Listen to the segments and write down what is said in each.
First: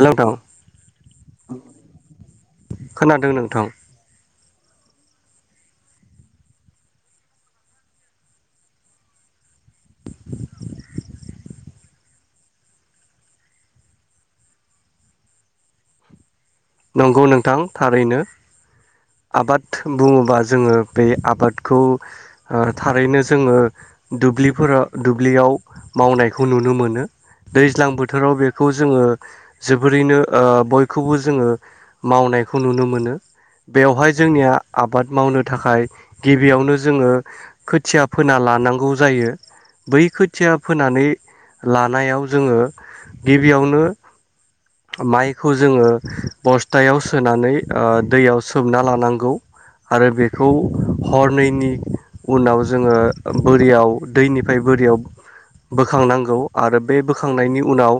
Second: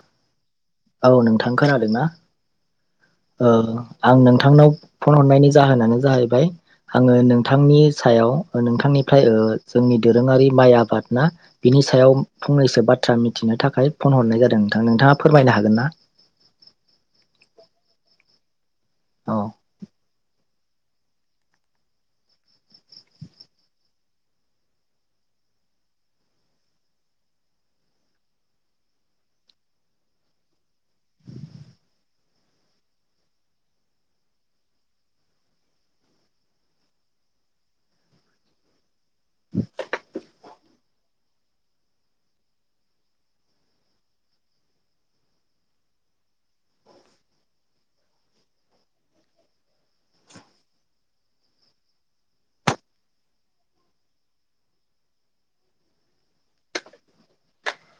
Hello [unintelligible] औ नोंथां खोनादोंना? खोनादों नोंथां ओं आं नों नोंथांनाव फन हरनायनि जाहोनानो जाहैबाय आङो नोंथांनि सायाव नोंथांनिफ्राय ओ जोंनि दोरोङारि माइ आबादा बिनि सायाव फंनैसो बाथ्रा मिथिनो थाखाय फन हरनाय जादों नोंथां नोंथाङा फोरमायनो हागोन ना? नंगौ नोंथां थारैनो औ । आबाद बुङोबा जोङो बे आबादखौ ओ थारैनो जोङो दुब्लिफोराव दुब्लियाव मावनायखौ नुनो मोनो दैज्लां बोथोराव बेखौ जोङो जोबोरैनो ओ बयखौबो जोङो मावनायखौ नुनो मोनो बेवहाय जोंनिया आबाद मावनो थाखाय गिबियावनो जोङो खोथिया फोना लानांगौ। जायो बै खोथिया फोनानै लानायाव जोङो गिबियावनो माइखौ जोङो बस्थायाव सोनानै ओ दैयाव सोमना लानांगौ आरो बेखौ हरनैनायनि उनाव जोङो बोरियाव दैनिफ्राय बोरियाव बोखांनांगौ आरो बे बोखांनायनि उनाव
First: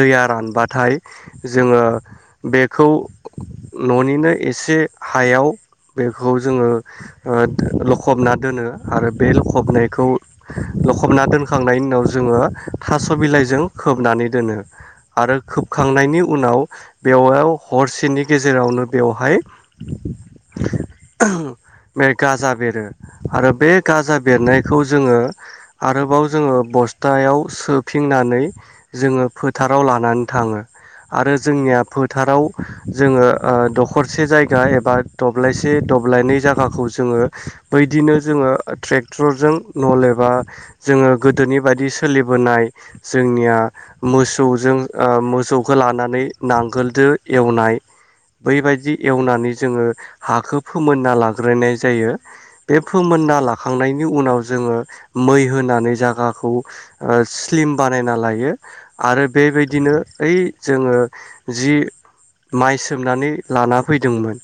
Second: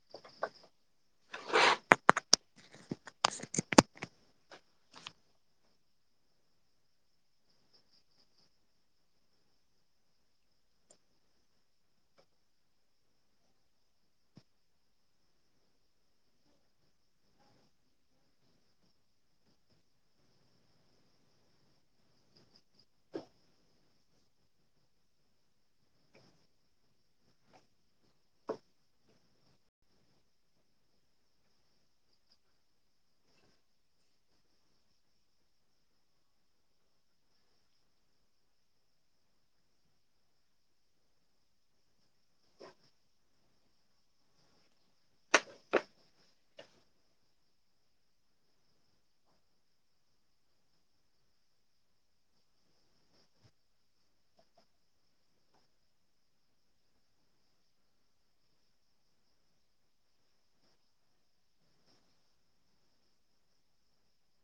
दैया रानबाथाय जोङो बे खौ न'निनो एसे हायाव बेखौ जोङो ओ लखबना दोनो आरो बे लखबनायखौ लखबना दोनखांनायनि उनाव जोङो थास' बिलाइजों खोबनानै दोनो आरो खोबखांनायनि उनाव बेवयाव हरसेनि गेजेरावनो बेवहाय बे गाजा बेरो आरो बे गाजा बेरनायखौ जोङो आरोबाव जोङो बस्थायाव सोफिनानै जोङो फोथाराव लानानै थाङो आरो जोंनिया फोथाराव जोङो ओ दखरसे जायगा एबा दब्लायसे दब्लायनै जागाखौ जोङो बैदिनो जोङो ट्रेक्टरजों नल एबा जोङो गोदोनि बायदि सोलिबोनाय जोंनिया मोसौजों ओ मोसौखौ लानानै नांगोलदो एवनाय बैबायदि एवनानै जोङो हाखौ फोमोनना लाग्रोनाय जायो बे फोमोनना लाखांनायनि उनाव जोङो मै होनानै जागाखौ स्लिम ओ बानायना लायो आरो बेबायदिनो ओइ जोङो जि माइ सोमनानै लाना फैदोंमोन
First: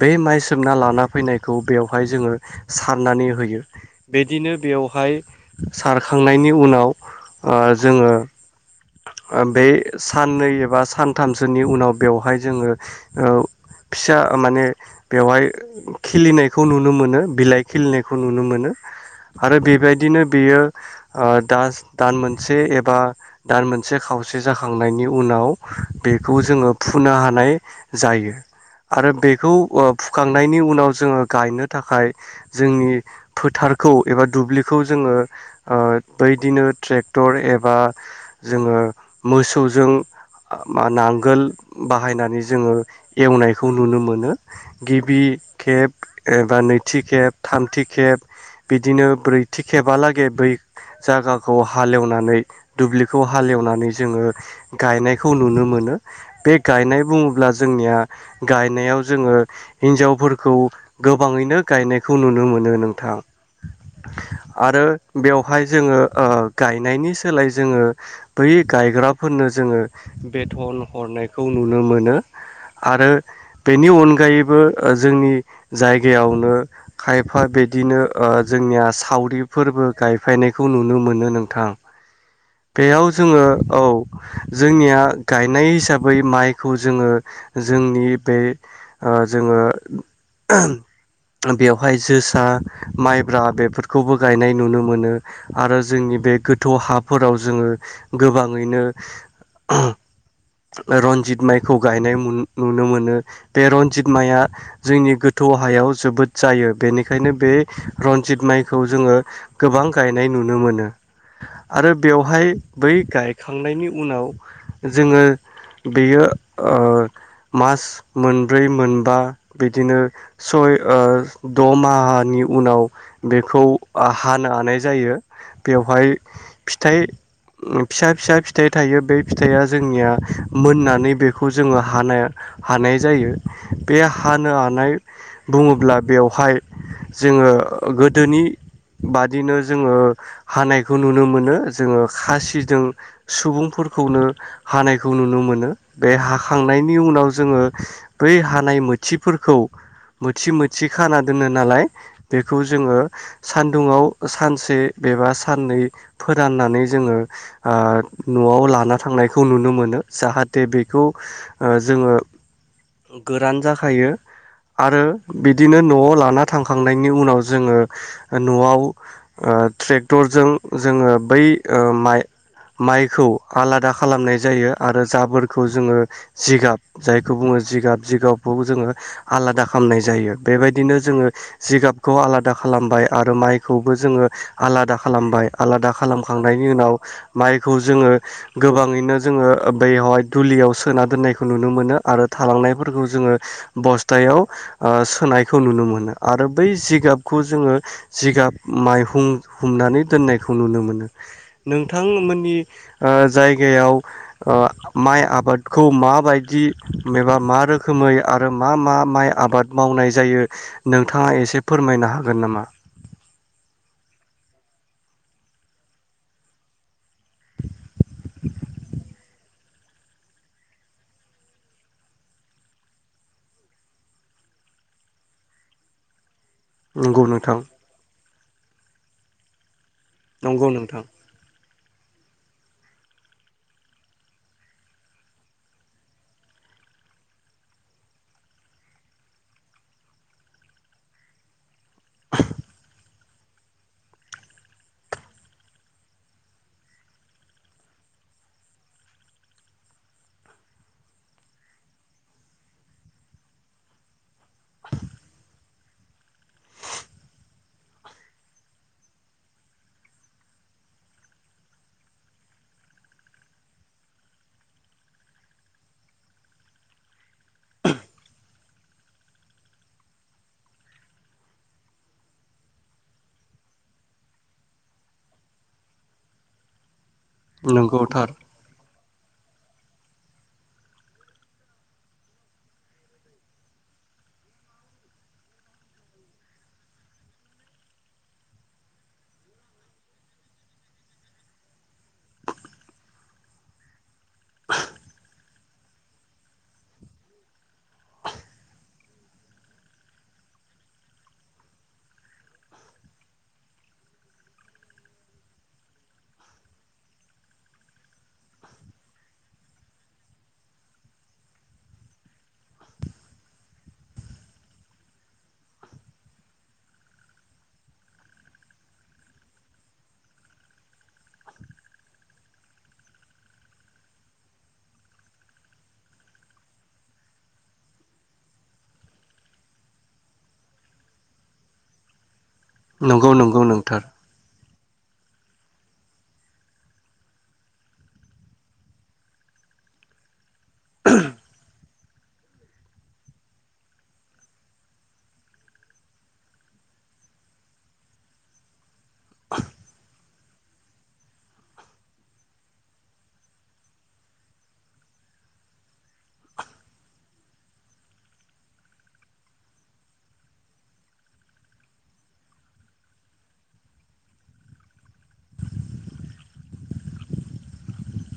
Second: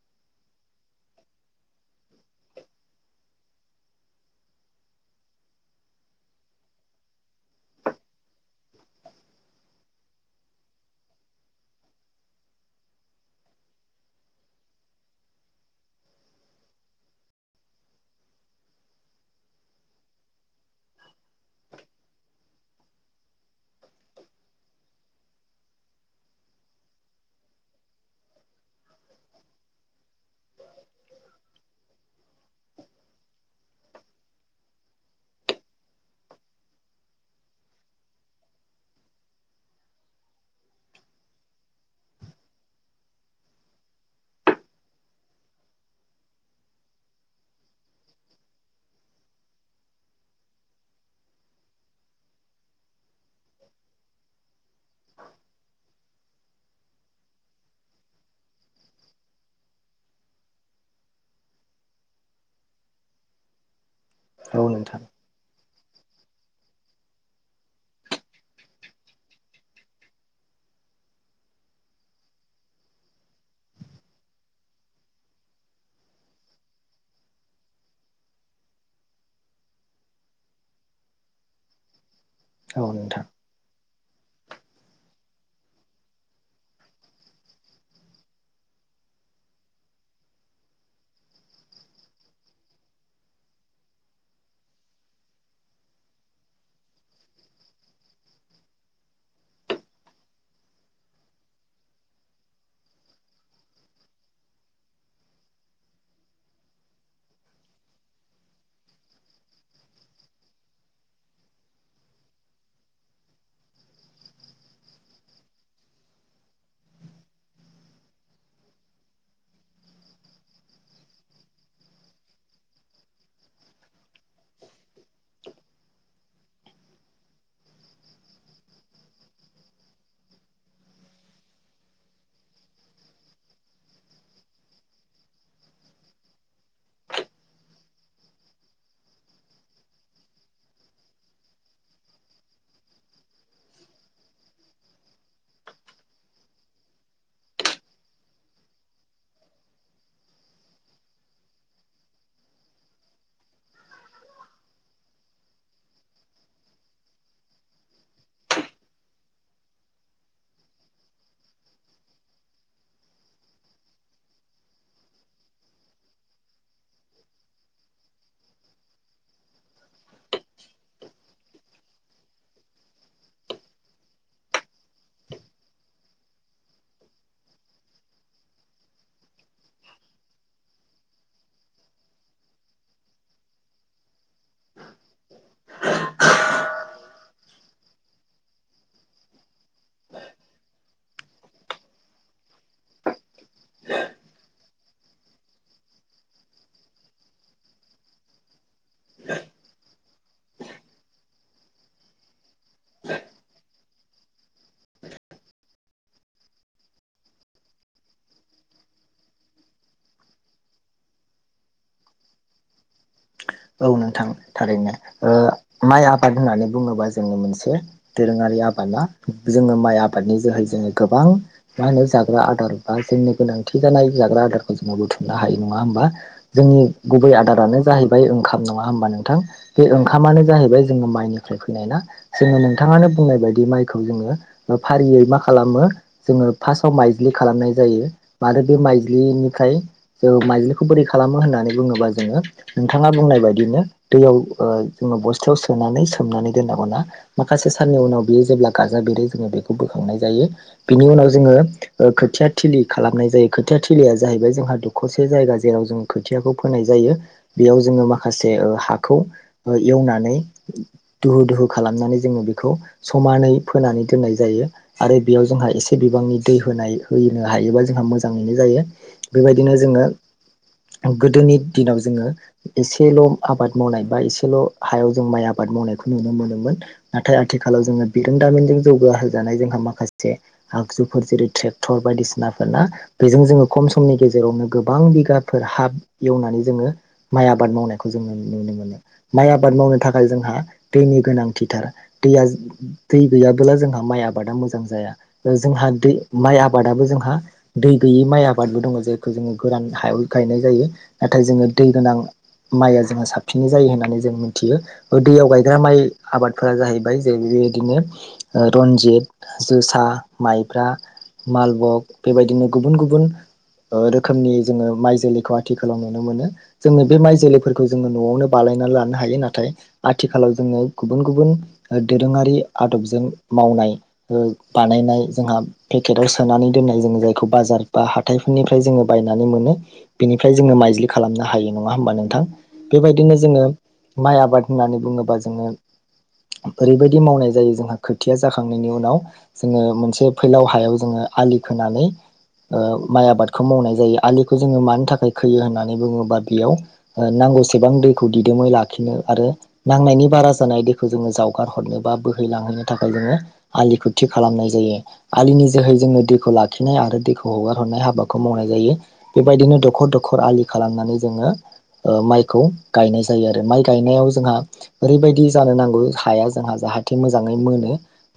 बे माइ सोमना लाना फैनायखौ बेवहाय जोङो सारनानै होयो बिदिनो बेवहाय सारखांनायनि उनाव ओ जोङो बे साननै एबा सानथामसोनि उनाव बेवहाय जोङो ओ फिसा माने बेवहाय खिलिनायखौ नुनो मोनो बिलाइ खिलिनायखौ नुनो मोनो आरो बेबायदिनो बेयो ओ दास दान मोनसे एबा दान मोनसे खावसे जाखांनायनि उनाव बेखौ जोङो फुनो हानाय जायो आरो बेखौ ओ फुखांनायनि उनाव जोङो गायनो थाखाय जोंनि फोथारखौ एबा दुब्लिखौ जोङो ओ बैदिनो ट्रेक्टर एबा जोङो मोसौजों नांगोल बाहायनानै जोङो एवनायखौ नुनो मोनो गिबि खेब एबा नैथि खेब थामथि खेब बिदिनो ब्रैथि खेबालागै बै जायागाखौ हालेवनानै दुब्लि खौ हालेवनानै जोङो गायनायखौ नुनो मोनो। बेेक गायनाय बुङोब्ला जोंनिया गायनायाव जोङो हिन्जावफोरखौ गोबाङैनो गायनायखौ नुनो मोनो नोंथां औ आरो नोंथां बेवहाय जोङो ओ गायनायनि सोलाय जोङो बै गायग्राफोरनो जोङो बेथन हरनायखौ खौ नुनो मोनो आरो बेनि अनगायैबो जोंनि जायगायावनो खायफा बिदिनो ओ जोंनिया सावरिफोरबो गायफायनायखौ नुनो मोनो नोंथां। औ बेयाव नोंथां जोङो औ जोंनिया गायनाय हिसा बै माइखौ जोङो जोंनि बे ओ जोङो बेवहाय जोसा माइब्रा बेफोरखौबो गायनाय नुनो मोनो आरो जोंनि बे गोथौ हाफोराव जोङो गोबाङैनो रनजित माइखौ गायनाय नु नुनो मोनो बे रन्जित माइआ जोंनि गोथौ हायाव जोबोद जायो बेनिखायनो बे रनजित माइखौ जोङो गोबां गायनाय नुनो मोनो आरो बेवहाय बै गायखांनायनि उनाव जोङो बेयो ओ मास मोनब्रै मोनबा बिदिनो सय ओ द मानि उनाव बेखौ हानो हानाय जायो बेवहाय फिथाइ फिसा फिसा फिथाइ थायो बे फिथाइया जोंनिया मोननानै बेखौ जोङो हानाय हानाय जायो बे हानो हानाय बुङोब्ला बेवहाय जोङो गोदोनि बादिनो जोङो हानायखौ नुनो मोनो जोङो खासिजों सुबुंफोरखौनो हानाय खौ नुनो मोनो बे हाखांनायनि उनाव जोङो बै हानाय मोथिफोरखौ मोथि मोथि खाना दोनो नालाय बेखौ जोङो सानदुंआव सानसे एबा साननै फोराननानै जोङो ओ न'आव लाना थांनायखौ नुनो मो नो जाहाथे बेखौ ओ जोङो गोरान जाखायो आरो बिदिनो न'आव लाना थांखांनायनि उनाव जोङो न'आव ओ ट्रेक्टरजों जोङो बै ओ माइ माइखौ आलादा खालामनाय जायो आरो जाबोरखौ जोङो जिगाब जायखौ बुङो जिगाब जिगाबखौ जोङो आलादा खालामनाय जायो। बेबायदिनो जोङो जिगाबखौ आलादा खालामबाय आरो माइखौबो जोङो आलादा खालामबाय आलादा खालामखांनायनि उनाव माइखौ जोङो गोबांङैनो जोङो बैयावहाय दुलियाव सोना दोननायखौ नुनो मोनो आरो थालांनायफोरखौ जोङो बस्थायाव ओ सोनायखौ नुनो मोनो आरो बै जिगाबखौ जोङो जिगाब माइहुं हुमनानै दोननायखौ नुनो मोनो। नोंथांमोननि ओ जायगायाव ओ माइ आबादखौ माबायदि एबा मा रोखोमै आरो मा मा माइ आबाद मावनाय जायो नोंथाङा एसे फोरमायनो हागोन नामा? औ नोंथां थारैनो ओ माइ आबाद होननानै बुङोबा जोंनि मोनसे दोरोङारि आबादा जोङो माइ आबादनि जोहै जोङो गोबां मा होनो जाग्रा आदार बा जोंनि गोनांथि जानाय जाग्रा आदारखौ जोङो बुथुमनो हायो नङा होमबा? जोंनि नंगौ गुबै नोंथां आदारानो जाहै फ्राय ओंखाम नङा होनोमबा नोंथां? बे ओंखामानो नंगौ जाहैबाय नोंथां जोङो माइनिफ्राय फैनाय ना। जोङो नोंथाङानो बुंनाय बायदि माइखौ जोङो फारियै मा खालामो जोङो फार्स्टआव माइज्लि खालामनाय जायो आरो बे माइज्लिनिफ्राय जों माइज्लिखौ बोरै खालामो होननानै बुङोबा जोङो नोंथाङा बुंनाय बायदिनो दैयाव ओ जोङो बस्थायाव सोनानै सोमनानै दोननांगौ ना माखासे साननि उनाव बेयो जेब्ला गाजा बेरो जोङो बेखौ बोखांनाय जायो बिनि उनाव जोङो खोथिया थिलि खालामनाय जायो खोथिया थिलिया जाहैबाय जोंहा दुखसे जायगा जेराव जों खोथियाखौ फोनाय जायो। बेयाव जोङो माखासे ओ हाखौ एवनानै दुहु दुहु खालामनानै जोङो बेखौ समानै फोनानै दोननाय जायो आरो बेयाव जोंहा एसे बिबांनि दै होनाय होयो हायोबा जोंहा मोजाङैनो जायो। बेबायदिनो जोङो गोदोनि दिनाव जोङो एसेल आबाद मावनाय बा एसेल हायाव जों माइ आबाद मावनायखौ नुनो मोनोमोन। नाथाय आथिखालाव नंगौ जोङो थार बिरोंदामिजों जौगा होजानाय जोंहा माखासे आगजुफोर जेरै ट्रेक्टर बायदिसिनाफोरना बेजों जोङो खम समनि गेजेरावनो गोबां बिगाफोर हाब एवनानै जोङो माइ आबाद मावनायखौ जोङो नुनो मोनो माइ आबाद मावनो थाखाय जोंहा दैनि गोनांथिथार दैया दै गैयाबोला जोंहा माइ आबाद आबादा मोजां जाया। ओ जोंहा माइआ जोंहा साबसिननै जायो होननानै जों मिथियो ओ दैयाव गायग्रा माइ आबादफोरा जाहैबाय जे बेबायदिनो रनजित जोसा माइब्रा मालबक बेबायदिनो गुबुन गुबुन ओ रोखोमनि जोङो माइ जोलैखौ आथिखालाव नुनो मोनो। जोङो बे माइ जोलैफोरखौ जोङो नआवनो बानायना लानो हायो नाथाय आथिखालाव जोङो गुबुन गुबुन दोरोङारि आदबजों मावनाय ओ बानायनाय जोंहा पेकेटाव सोनानै दोननाय जों जायखौ बाजार बा हाथाइफोरनिफ्राय जोङो बायनानै मोनो बेनिफ्राय जोङो माइज्लि खालामनो हायो। नङा होमबा नोंथां? नंगौ बेबायदिनो नंगौ जोङो नोंथार माइ आबाद होननानै बुङोबा जोङो ओरैबायदि मावनाय जायो जोंहा खोथिया जाखांनायनि उनाव जोङो मोनसे फैलाव हायाव जोङो आलि खोनानै ओ माइ आबादखौ मावनाय जायो आलिखौ जोङो मानि थाखाय खोयो होननानै बुङोबा बेयाव ओ नांगौसेबां दैखौ दिदोमै ला खिनो आरो नांनायनि बारा जानाय दैखौ जो जावगारहरनो बा बोहैलांहोनो थाखाय जोङो आलिखौ थि खालामनाय जायो आलिनि जोहै जोङो दैखौ लाखिनाय आरो दैखौ हगार हरनाय हाबाखौ मावनाय जायो बेबायदिनो दखर दखर आलि खालामनानै जोङो ओ माइखौ गायनाय जायो आरो माइ गायनायाव जोंहा ओरैबायदि जानो नांगौ हाया जोंहा जाहाथे मोजाङै मोनो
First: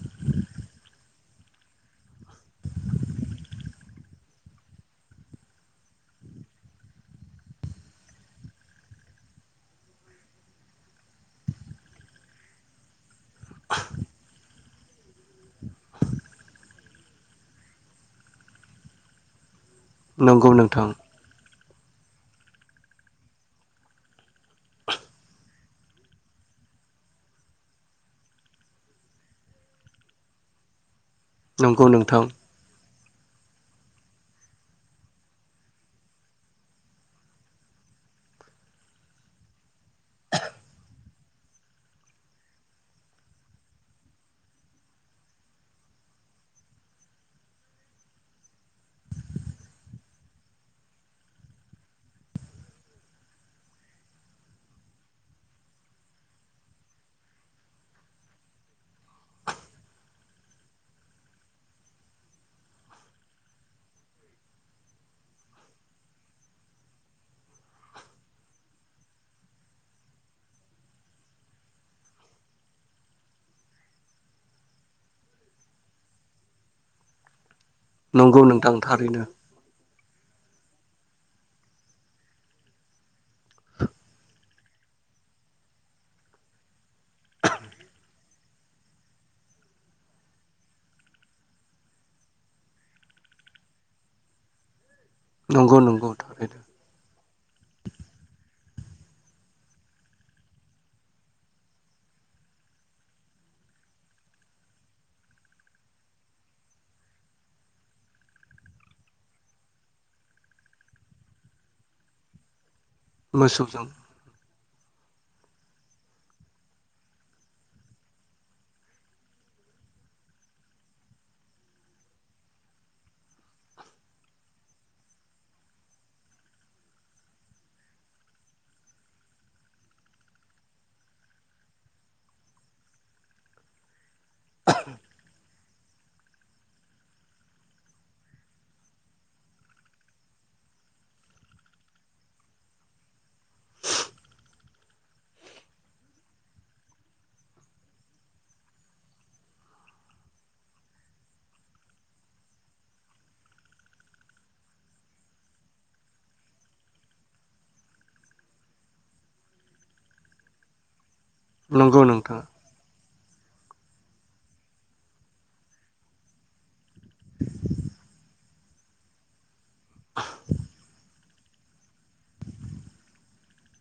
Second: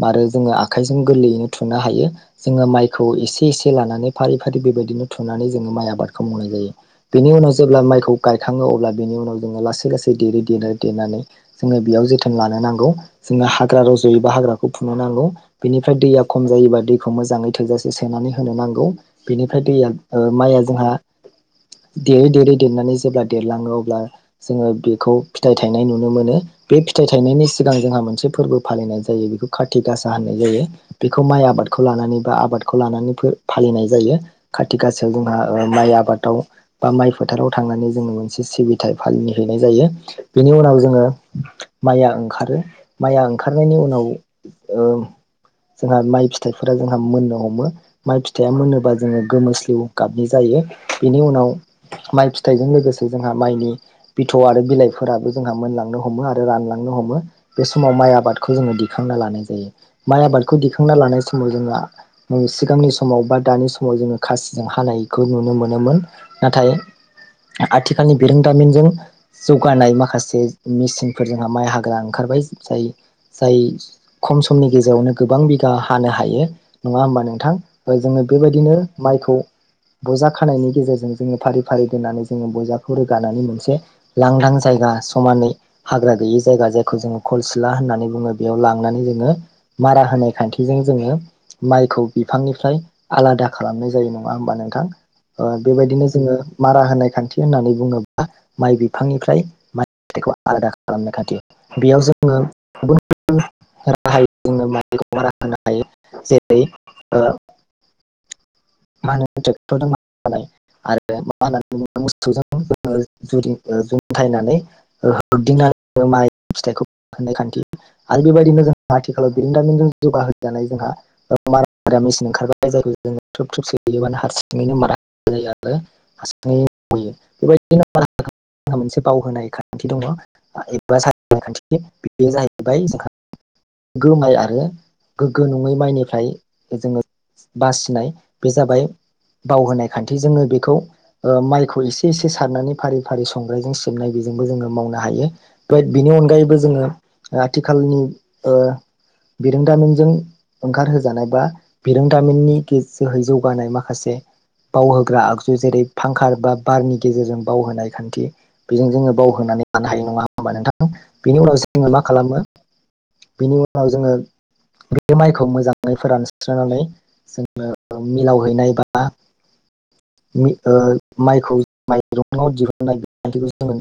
आरो जोङो आखाइजों गोरलैयैनो थुनो हायो जोङो माइखौ एसे एसे लानानै फारि फारि बेबायदिनो थुनानै जोङो माइ आबादखौ मावनाय जायो। जेब्ला माइखौ गायखाङो अब्ला बेनि उनाव जोङो लासै लासै देरै देरै देरनानै जोङो बेयाव जोथोन लानो नांगौ जोङो हाग्रा रजयोबा हाग्राखौ फुनो नांगौ बेनिफ्राय दैया खम जायोबा दैखौ मोजाङै थोजासे सोनानै होनो नांगौ। ओमफ्राय दैया ओ नंगौ माइआ नोंथां जोंहा दे देरै देरनानै जेब्ला देरलाङो अब्ला जोङो बेखौ फिथाइ थायनाय बेखौ माइ आबादखौ नंगौ लानानै नोंथां बा आबादखौ लानानै फो फालिनाय जायो खाथि गासायाव जोंहा ओ माइ आबादाव बा माइ फो थाराव थांनानै जोङो मोनसे सिबिथाय फालि हैनाय जायो बेनि उनाव जोङो माइया ओंखारो माइया ओंखारनायनि उनाव ओ जोंहा माइ फिथाइफोरा जोंहा मोननो हमो माइ फिथाइया मोनोबा जोङो गोमोस्लिउ गाबनि जायो बेनि उनाव माइ फिथाइजों लोगोसे जोंहा माइनि बिथ' आरो बिलाइफोराबो जोंहा मोनलांनो हमो आरो रानलांनो हमो बे समाव माइ आबादखौ जोङो दिखांना लानाय जायो माइ आबादखौ दिखांना लानाय समाव जोंहा सिगांनि समाव बा दानि समाव जोङो खासिजों हानायखौ नुनो मोनोमोन नाथाय आथिखालनि बिरोंदामिनजों जौगानाय माखासे मेसिनफोर जोंहा माइ हाग्रा ओंखारबाय जाय जाय खम समनि गेजेरावनो गोबां बिघा हानो हायो नङा होमबा नोंथां? ओ जोङो नंगौ बेबायदिनो नोंथां थारैनो माइखौ बजा खानायनि गेजेरजों जोङो फारि फारि दोननानै जोङो बजाखौ रोगानानै मोनसे लांदां जायगा समानै हाग्रा गैयि जायगा जायखौ जोङो खलसिला होननानै बुङो बेयाव लांनानै जोङो मारा होनाय खान्थिजों जोङो माइखौ बिफांनिफ्राय आलादा खालामनाय जायो नङा होमबा नोंथां? ओ नंगौ बेबायदिनो नंगौ जोङो थारैनो मारा होनाय खान्थि होननानै बुङोब्ला माइ बिफांनिफ्राय माइखौ आलादा खालामनाय खान्थि बेयाव जोङो गुबुन गुबुन राहायै जोङो माइखौ मारा होनो हायो जेरै ओ [unintelligible] [unintelligible] मोसौजों [unintelligible] होदिंनानै माइ फिथाइखौ होननाय खान्थि आरो बेबायदिनो जों आथिखालाव बिरंदामिनजों जौगाहानाय जोंहा मारा मेसिन ओंखारबाय जायखौ जों थ्रुब थ्रुब सोलियोबानो हारसिङैनो मारा जायो आरो [unintelligible] मोनसे बावहोनाय खान्थि दङ एबा [unintelligible] बेयो जाहैबाय जोंहा गोग्गो माइ आरो गोग्गो नङै माइनिफ्राय जोङो बासिनाय बे जाबाय बावहोनाय खान्थि जोङो बेखौ ओ माइखौ एसे एसे सारनानै फारि फारि संग्रायजों सिबनाय बेजोंबो जोङो मावनो हायो बाट बिनि अनगायैबो जोङो आथिखालनि ओ बिरोंदामिनजों ओंखारहोजानाय बा बिरोंदामिननि जोहै जौगानाय माखासे बावहोग्रा आगजु जेरै फांखा एबा बारनि गेजेरजों बावहोनाय खान्थि बेजों जोङो बावहोनानै लानो हायो नङा होमबा नोंथां? बेनि उनावो जोङो मा नंगौ खालामो नोंथां बेनि उनाव जोङो बे माइखौ मोजाङै फोरानस्रोनानै जोङो मिलाव हैनाय बा मि ओ माइखौ माइरंआव दिहुननाय बिखान्थिखौ जोङो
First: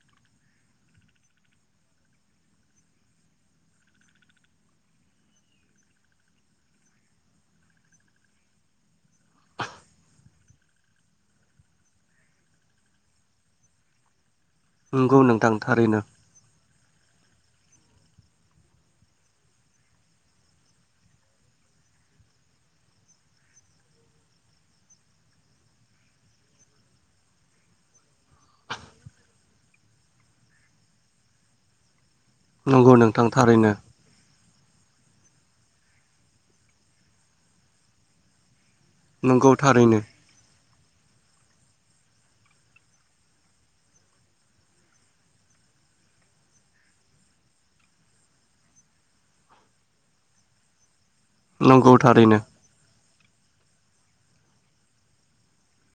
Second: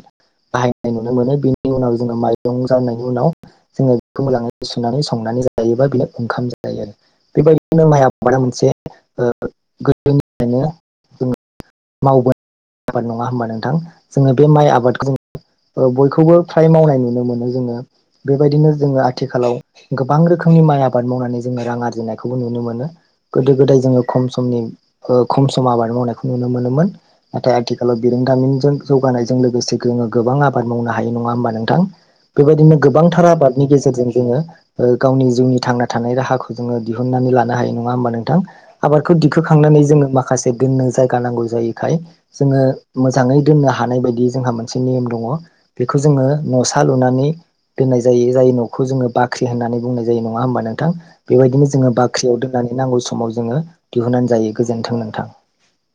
बाहायनाय नुनो मोनो बेनि उनाव जोङो माइरं जानायनि उनाव जोङो बेखौ मोजाङै सुनानै संनानै जायो बा बेनो ओंखाम जायो आरो बेबायदिनो माइ आबादा मोनसे ओ गोदोनिफ्रायनो [unintelligible] मावबोनाय आबाद नङा होमबा नोंथां जोङो बे माइ आबादखौ नंगौ नोंथां ओ थारैनो बयखौबो फ्राय मावनाय नुनो मोनो। मोनो जोङो बेबायदिनो जोङो आथिखालाव गोबां रोखोमनि माइ आबाद मावनानै जोङो रां आरजिनायखौबो नुनो मोनो गोदो गोदाय जोङो खम समनि ओ खम सम आबाद मावनायखौ नुनो मोनोमोन नाथाय आथिखालाव बिरोंदामिनजों जौगानायजों लोगोसे जोङो गोबां आबाद मावनो हायो नङा होमबा नोंथां। बेबायदिनो नंगौ गोबांथार नोंथां आबादनि थारैनो गेजेरजों जोङो ओ गावनि जिउनि थांना थानाय राहाखौ जोङो दिहुनन्नानै लानो हायो नङा होमबा नोंथां। आबादखौ नंगौ दिखोखांनानै थारैनो जोङो मा दोननो जायगा नांगौ जायैखाय जोङो मोजाङै दोननो हानाय बायदि जोंहा मोनसे नियम दङ बेखौ जोङो न'सा लुनानै दोननाय जायो जाय न'खौ जोङो बाख्रि होननानै बुंनाय जायो नङा होमबा नोंथां। बेबायदिनो जोङो नंगौ थारैनो बाख्रियाव दोननानै नांगौ समाव जोङो दिहुननानै जायो गोजोन्थों। थां।